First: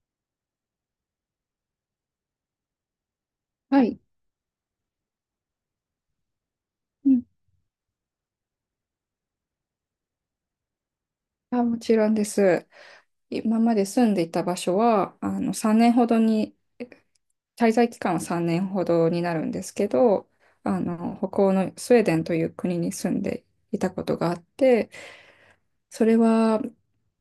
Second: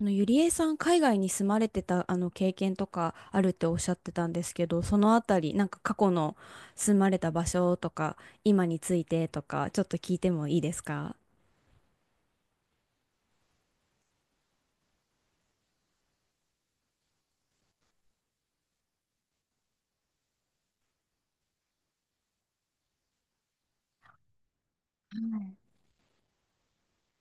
ゆりえさん、海外に住まれてた経験とかあるっておっはしゃっい。てたんですけど、そのあたり、過去の住まうれん。た場所とか、今についてとか、ちょっと聞いてもいいですか？もちろんです。今まで住んでいた場所は、3年ほどに、滞在期間は3年ほどになるんですけど、北欧のスウェーデンという国に住んでいたことがあって、はい。それは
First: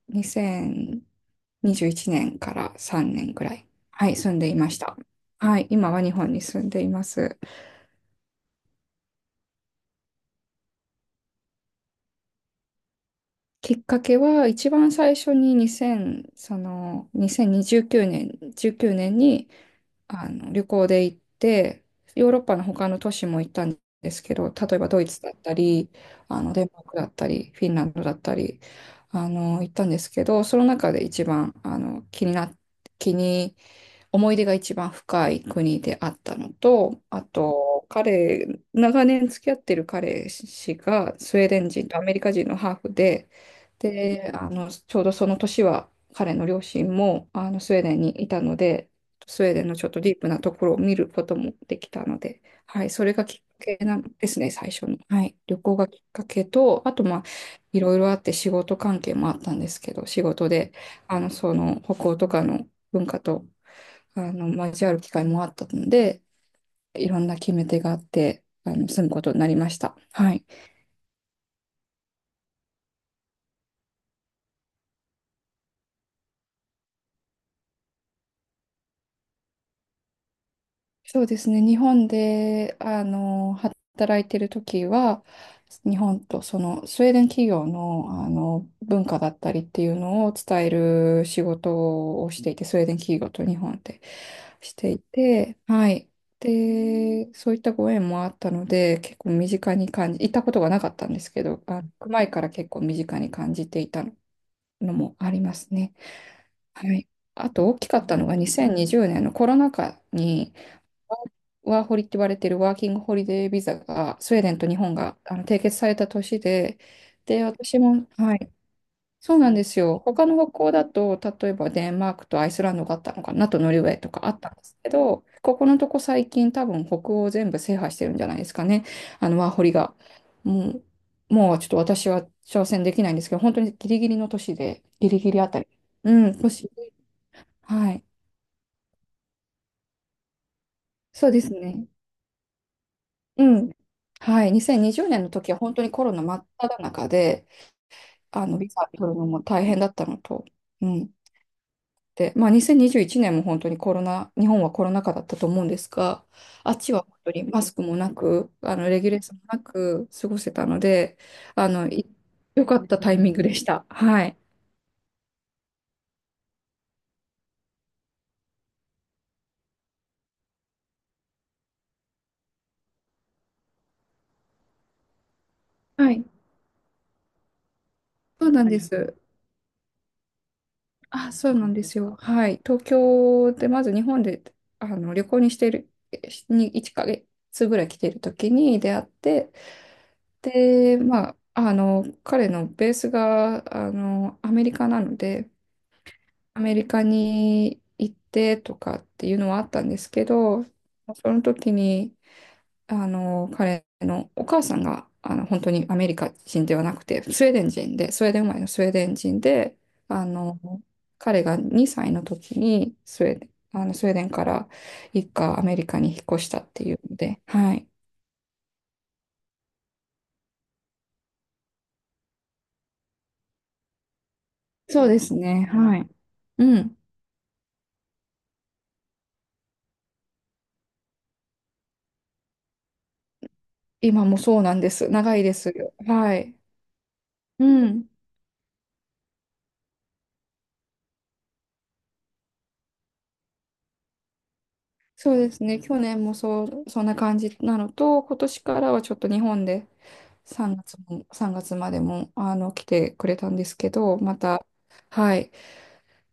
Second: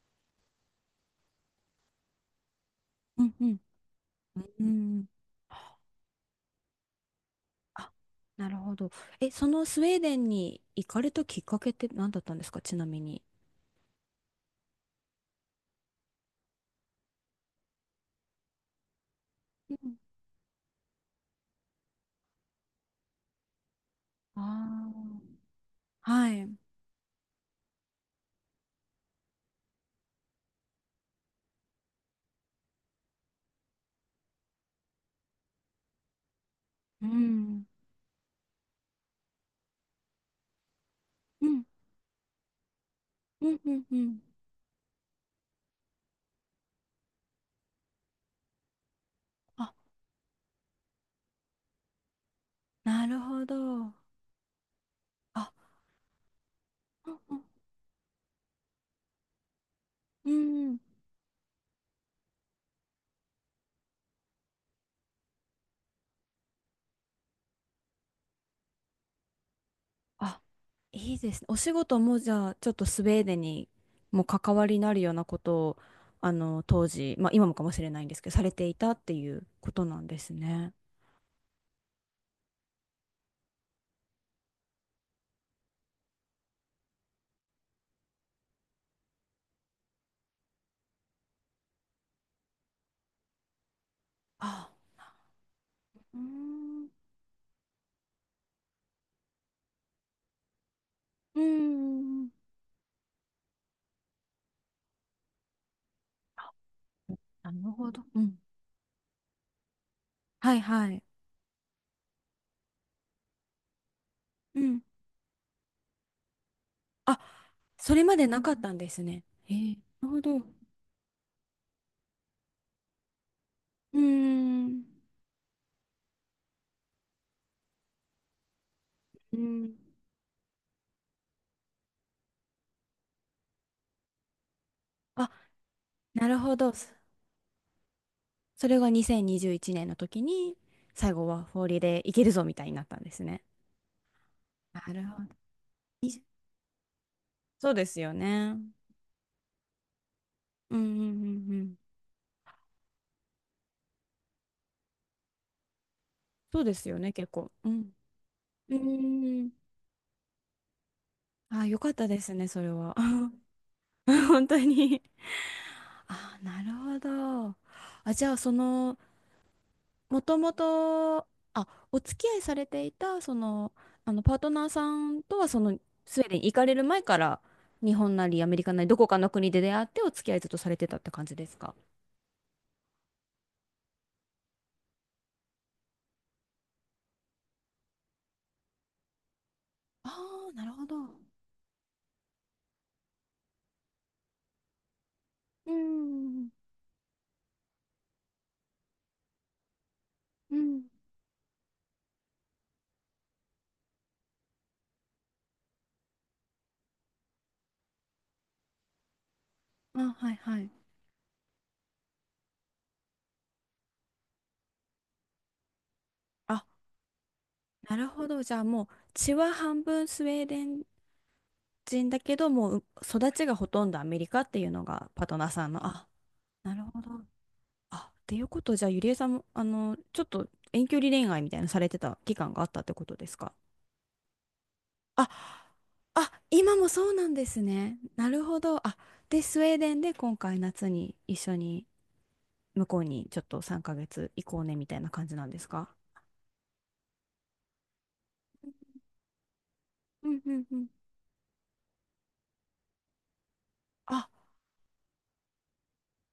2021年から3う年んぐうらん。い、はい、住んでいうました。ん。はい、今は日本に住んでいます。あ、なるほど。え、そのスウェーデンに行かれたきっかけって何だったんですか、ちなみに。きっかけは一番最初に2 0、その2029年、19年にうん。旅行で行って、ヨーロッパの他の都市も行ったんですけど、例えばあドイツだっー、たり、はい。デンマークだったり、フィンランドだったり、行ったんですけど、その中で一番あの気にな気に思い出が一番深い国であったのと、うあん。と、彼、長年付き合ってる彼氏がスウうェーデん。ン人とアメリカ人のハーフで、うんうんうん。で、ちょうどその年は彼の両親もスウェーデンにいたので、スウェーデンあ、のちょっとディープなところを見ることもできたので、はい、そなれるがきっほかけど。なんですね、最初の。はい、あ、旅行がきっかけと、あと、まあ、いろいろあって仕事関係もあったんですけど、仕うん事うで、ん。その北欧とかの文化と交わる機会もあったので、いろんな決め手があって、住むことになりました。はあ、い。いいですね。お仕事もじゃあ、ちょっとスウェーデンにも関わりになるようなことを、あの、当時、まあ今もかもしれないんですけど、されていたっていうことなんですね。そうですね。日本で、働いてる時は、日本とそのスウェーデン企業の、文化だったりっていうのを伝える仕事をしていて、スウェーデン企業と日本であ、していて、はい。うーん、うで、そういったご縁もあったので、結構身近に感じ、行ったことがなかったんですーけど、あ、行く前ん。から結構身近に感じていたのもありますね。はい。あなると大きほかど。ったうのがん。2020年のコロナ禍はに、いはい。ワーホリって言われてるワーキングホリデービザがスウェーデンうと日ん。本が締結された年で、あ、で、私それも、まではない、かったんですね。そうなえんでー、すよ。なるほ他のど。う北欧だと、例えばデンマークとアイスランドがあったのかな、あとノルウェーーとかあったんですん。けど、ここのとこ最近多分北欧全部制覇してるんじゃないですかね。あうのワーホリん。が。ももうちょっと私は挑戦できないんですけど、本当にギリギリの年で、ギリギあ、リあたり。うなるん、ほ年。ど。そはい。それが2021年の時に、最後そうではすフォーリーね。でいけるぞみたいになったんですね。うん。はい。な2020るほ年のど。時は本当にコロナ真っ只中で、そうですよね。ビザ取るのも大変だったのと、うんううんん。うんうん。で、まあ、2021年も本当にコロナ、日本はコロナ禍だったと思うんですが、そうあでっすちよはね、本結当に構。マうスクん。もなく、うレギュレーションーもん。なく過ごせたので、あ、あよの、かったいですね、そ良れかっは。たタイミングでした。は い。本当に。あ、なるほど。あ、じゃあ、その、もともと、あ、お付き合いされていた、その、あの、パートナーさんとは、その、はスウい。ェーデンに行かれる前から、日本なりアそうメリなんカでなり、どこす。かの国で出会って、お付き合いずっとされてたって感あ、じでそうすなか？んですよ。はい。東京で、まず日本で旅行にしている、に1ヶ月ぐらい来ている時に出会って、ああー、なるほど。で、まあ、彼のベースが、アメリカなので、うん。アメリカに行ってとかっていうのはあったんですけうど、ん。その時に、彼のお母さんが、本当にアメリカ人ではなくて、スウェーデン人で、スウェーデン生まれのスウェーデン人で、あ、あはいの、はい。彼が2歳の時にスウェーデン、スウェーデンから一家アメリカに引っ越したあ、っていうので、はい。なるほど。じゃあもう血は半分スウェーデン人だけど、もう育ちがほとんどアメリカっていうのそうがでパーすトナーね、さんの。はあ、い。なうるん。ほど。あ、っていうことじゃあゆりえさんも、あの、ちょっと遠距離恋愛みたいなのされてた期間があったってことですか？今もそうなんです。あ、長いですよ。はあ、い。今もそうなんですうね。ん。なるほど。あ、で、スウェーデンで今回夏に一緒に向こうにちょっと3ヶ月行こうねみたいな感そじうなんでですすね、か？去年もそう、そんな感じなのと、今年からはちょっと日本でうんうんう3ん。月も、3月までも来てくれたんですけど、あ、また、はい、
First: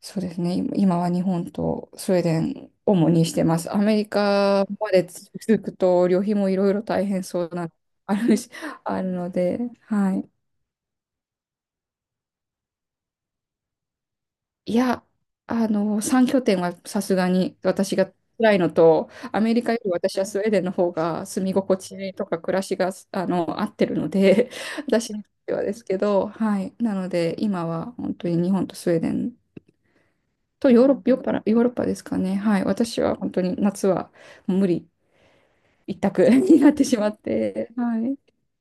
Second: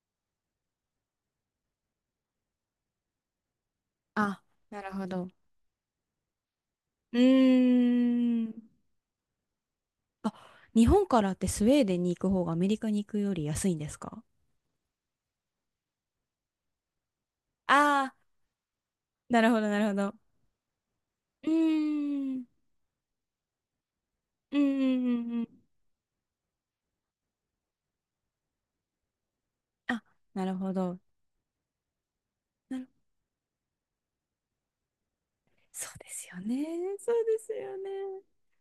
そうですね、今は日本とスウェーデン、主にしてます。アメリあ、カなまるでほど。続くと、旅費もいろいろ大う変そうな、あるーし、ん。あるので、はい。あ、日本からってスウェーデンに行く方がアメリカに行くより安いんですか？いや、3拠点はさすがに私あがあ辛いのと、ー、なアるメほリど、カなよるりほど。私はスウェーデンの方が住うーみ心地とん、うかん、暮らしが、合ってるので、うん、う 私にとん。っうん。てはですけど、はい。なので、今は本当に日本とスウェーデンあ、なるとほヨーロッど。パ、ヨーロッパですかね。はい。なる。私は本当に夏はもう無理そう一です択 よにね。なってしまそっうですて、よね。はい。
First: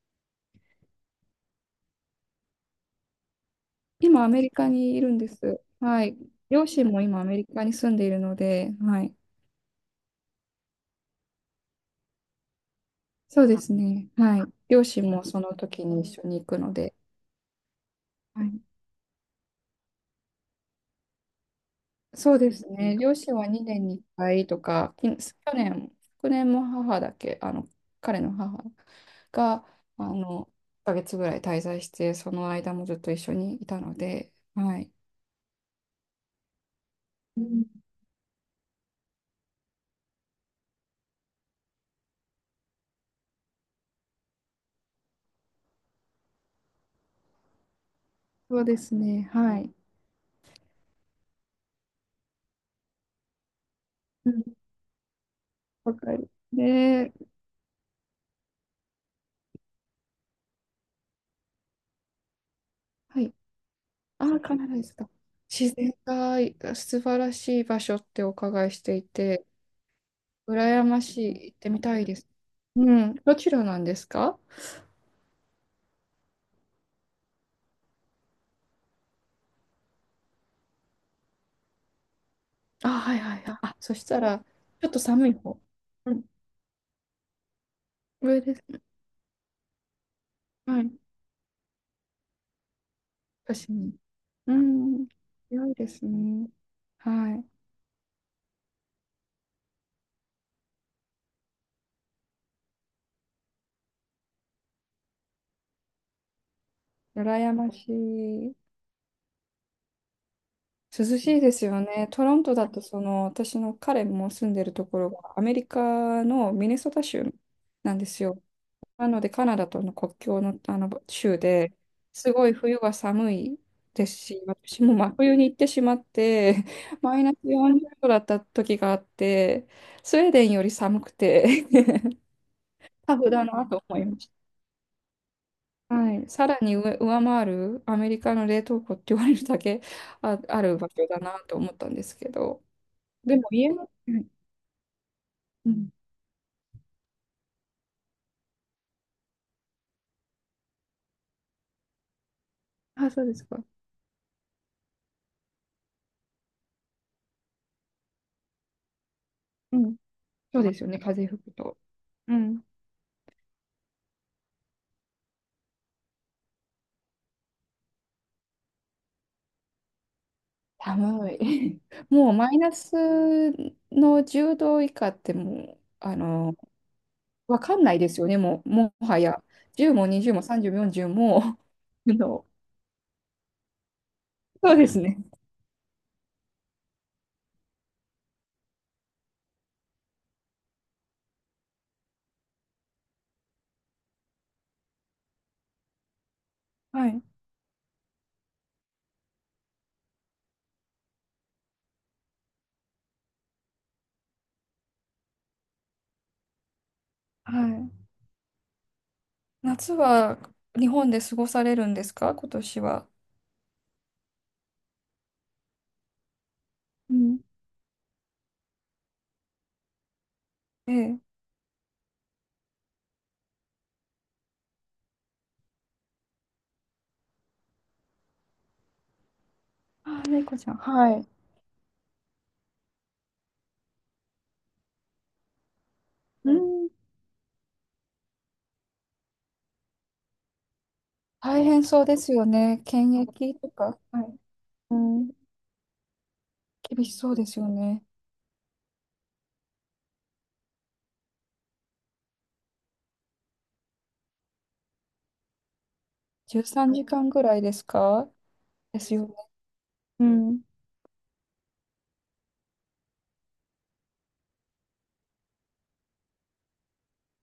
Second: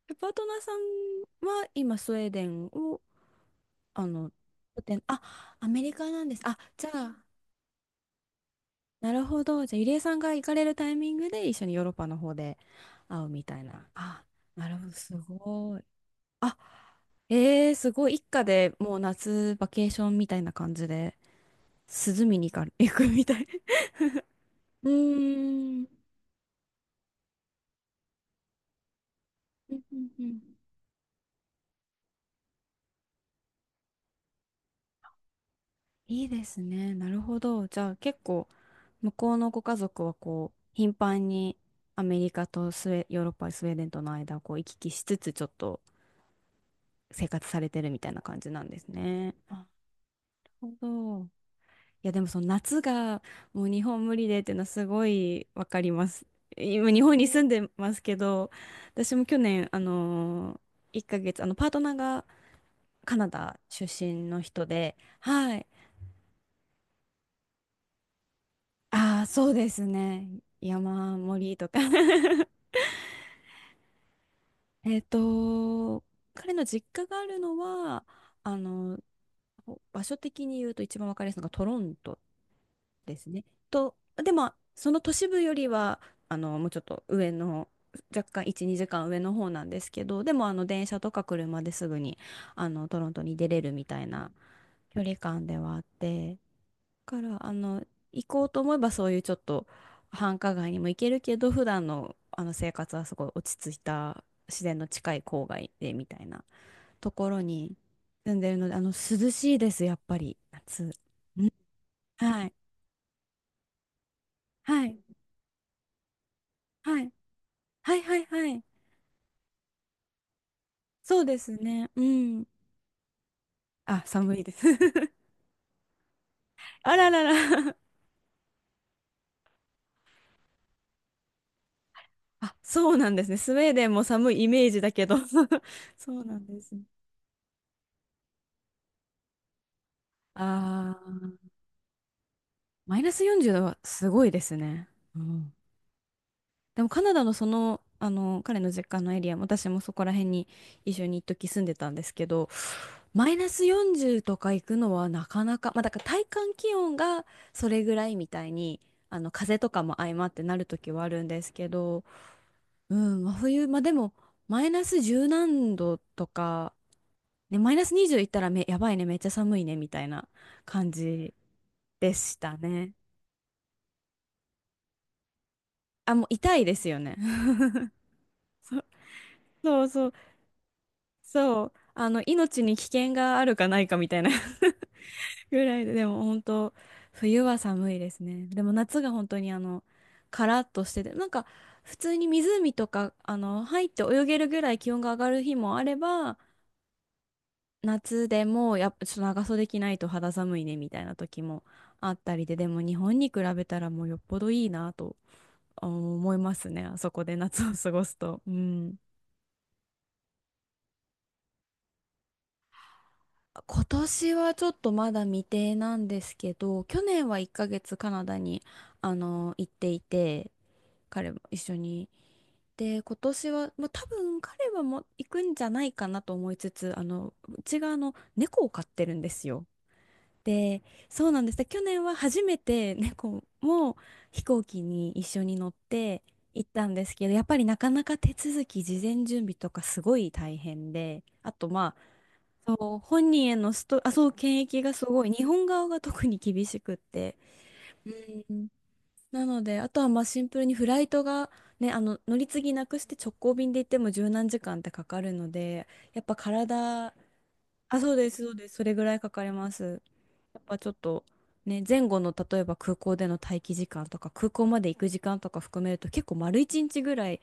え、パートナーさんは今スウェーデンを、あ今、アの、メリカ拠にい点、るんあ、です。アメリはカい。なんです、あ、両じ親ゃも今、アあメリカに住んでいるので、はない。るほど、じゃあゆりえさんが行かれるタイミングで一緒にヨーロッパの方で会うみそうたでいすな、ね。あ、はい。なる両ほど、親すもそのごい。時に一緒に行あ、くので。えー、すごい。一は家い。でもう夏バケーションみたいな感じで、涼そみうにで行か、す行ね。く両み親たはい。2年に1 回とうか、去ーん。年、昨年も母だけ、彼の母が、うんうんうん。1ヶ月ぐらい滞在して、その間もずっと一緒にいたので、はい。いいですね。なるほうど。じん。ゃあ結構、向こうのご家族はこう、頻繁にアメリカとスウェ、ヨーロッパ、スウェーデンとの間をこう行き来しつつ、ちょっと生活されてるみたいな感じそなうんでですすね。ね。あ、はない。るほど。いやでもその夏がもう日本無理うでっん。ていうのはすごいわかりわまかす。る。今日で、本に住んでますけど、私も去年1ヶ月パートナーがカはナい。ダ出身ああ、のカ人ナダでで、すか。はい。自然が素晴らしい場所ってお伺いしていああ、て、そうですね。羨ま山しい。盛行りっとてか。 みたいです。うん。どちらなんですか？ えっと、彼の実家があるのは、あの、場所的に言うと一番わかりやすいのがトロントあ、はでいすはいね。はい。あ、そと、したでら、も、ちょそっとの都市寒い部よ方。りは、うん。あの、もうちょっと上の、若上干で1、す。2時間上の方なんですけど、でも、あの、は電い。車とか車ですぐに、あの、トロントに出れ確るかみに。たいなう距ん。離感で良いはあっですて、ね。だかはら、あい。の、行こうと思えばそういうちょっと繁華街にも行けるけど、普段の、あの生活はすごい落ち着いた自然の近い郊外でみたいなところ羨まにし住んでい。るので、あの、涼しいです、やっぱり、夏。涼しいうん。ですよね。トロンはい。トだと、その、私の彼も住んでるはとい。ころが、アメリカのミネソはタい。州なはんいではすいよ。はい。なので、カナダとの国境の、あのそうで州すでね。うすん。ごい冬は寒いあ、です寒し、いです。私も真 冬に行ってしまって、あ らマらイナスら。40度だった時があって、スウェーデンより寒くて あ、そうなんタでフすね。だスウなェーとデン思もいまし寒いイメージだけど。 そた。はうい、なんさらですにね。上回るアメリカの冷凍庫って言われるだけある場あ所だなあ、と思ったんですけど、マイナスでも40度家はの、すうごん、いですね。うん。うん。でもカナダのその、あの、彼の実家のエリア、私もそこら辺に一緒に一時住んでたんですけど、あ、そうマでイすナか。ス40とか行くのはなかなか、まあだから体感気温がそれぐらいみたいに、あの風とうかもん、相まってなそうるですよ時ね、はある風んで吹すくけと。ど、うん。うん、真冬、まあでも、マイナス十何度とか、ね、マイナス20いったらめ、やばいね、めっちゃ寒いね、みたいな感寒じい。でもうしマたイナね。スの10度以下ってもう、あ、もう痛いですよね。わかん ないですよね、もう、もはや。そう10そもう、20も30も40も、そう。あの、の、命に危険があるかないかみたいな。 そうですね。ぐらいで、でも本当、冬は寒いですね。でも夏が本当にあの、カラッとしてて、普通に湖とか、あの、入って泳げるぐらい気温が上がる日もあれば、はい。夏でもやっぱちょっと長袖着ないと肌寒いねみたいな時もあったりで、でも日本に比べたらもうよっぽどいいなとあ思いますね、あそこでは夏を過い。ごすと。うん。夏は日本で過ごされるんですか、今年は。今年はちょっとまだ未定なんですけど、去う年はん。1ヶ月カナダに行っていて、ええ。彼も一緒に。で、今年は、まあ、多分彼はもう行くんじゃないかなと思いつつ、あの、うちがあの猫を飼ってるんですよ。あ、猫ちゃん。で、はそい。うなんです。で去年は初めて猫も飛行機に一緒に乗ってう行ったん。んですけど、やっぱりなかなか手続き、事前準備とかすごい大変で、あ大と変まそうであ、すよね。そう検本人へ疫とのスか。ト、あ、はそう、い。検疫がうすごい、ん。日本側が特に厳しくっ厳しそて。うですよね。うん。なので、あとはまあシンプルにフライトが、ね、あの乗り継ぎなくして直行便で行っても十何時間ってかかるので、やっぱ13時体、間ぐらいですあ、そうでか？す、そうです、それでぐらすいよかね。かります。うやん。っぱちょっとね、前後の例えば空港での待機時間とか空港まで行く時間とか含めると結構丸一日ぐらい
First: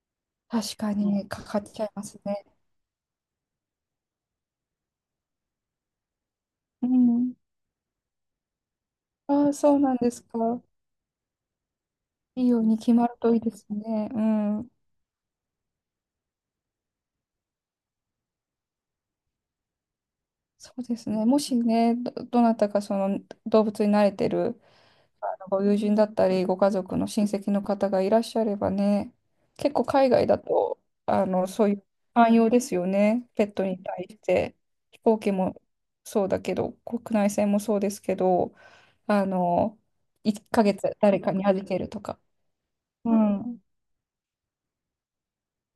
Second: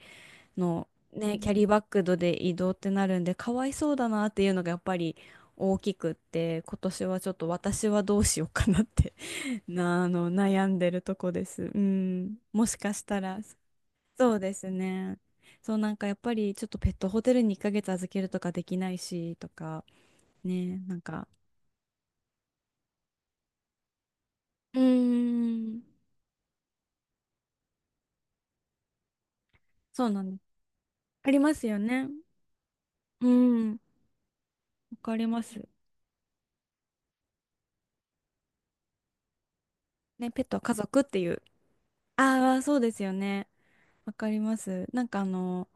確のかに、ね、かキャかっリーバちッゃいまグすでね。移動ってなるんでかわいそうだなっていうのがやっぱり大きくって今う年はちょっん。と私はどうしようかなって。 ああ、そうなんですか。悩んでるとこです。うん、いいようもしにか決しまるたといらいですね。うそうですん。ね。そう、やっぱりちょっとペットホテルに1ヶ月預けるとかできないしとかそね、うなでんすね。かもしね、どなたかその動物に慣れてるうーご友ん。人だったり、ご家族の親戚の方がいらっしゃればね、結構そう海な外んでだす。と、ありますそういようね。寛容ですようね。ペットん、わに対して。飛か行り機まもす。そうだけど、国内線もそうですけど、あの、ね、1ペットは家ヶ月族って誰いかう。に預けるとか。ああ、そうですようね。ん。わかります。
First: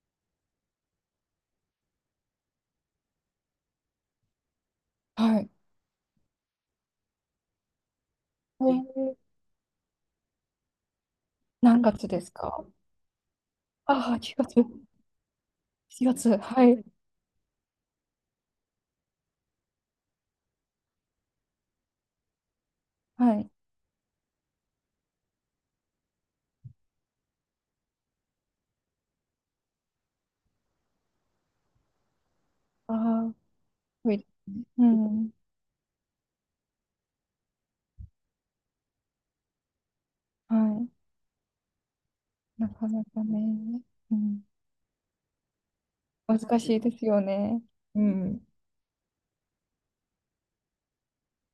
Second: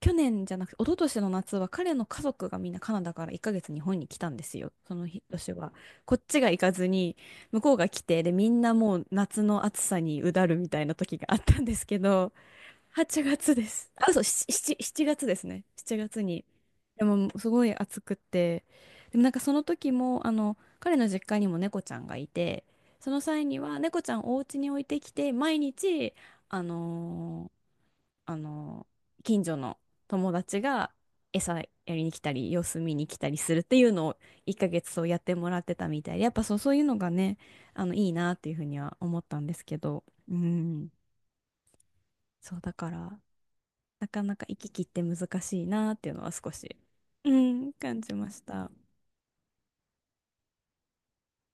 去年じゃなくて、一昨年の夏は彼の家族がみんなカナダから1ヶ月日本に来たんですよ。その日はい。年は。こっちが行かずに、向こうが来て、で、みんえなもうー夏の暑さにうだるみたいな時があったんで何すけ月ですど、か？8月です。あ、ああー、そう、月、7、7月ですね。7 4月月、に。はい、でも、すごい暑くて。でもその時も、あの、彼の実家にも猫ちゃんがいて、そのは際い。には猫ちゃんをお家に置いてきて、毎日、あのーあのー近所の友達が餌やりに来たり、様子あ見に来たあ、りするっていうのはをい。1ヶう月そうやっん、てもらってたみたいで、やっぱそう、そういうのがね、あの、いいなっていうふうには思ったんですけど、うはん。い。そうなだかかならかね、なうかなん、か行き来って難しいなっていうのは少難し、しいですようね。ん、感うじましん。た。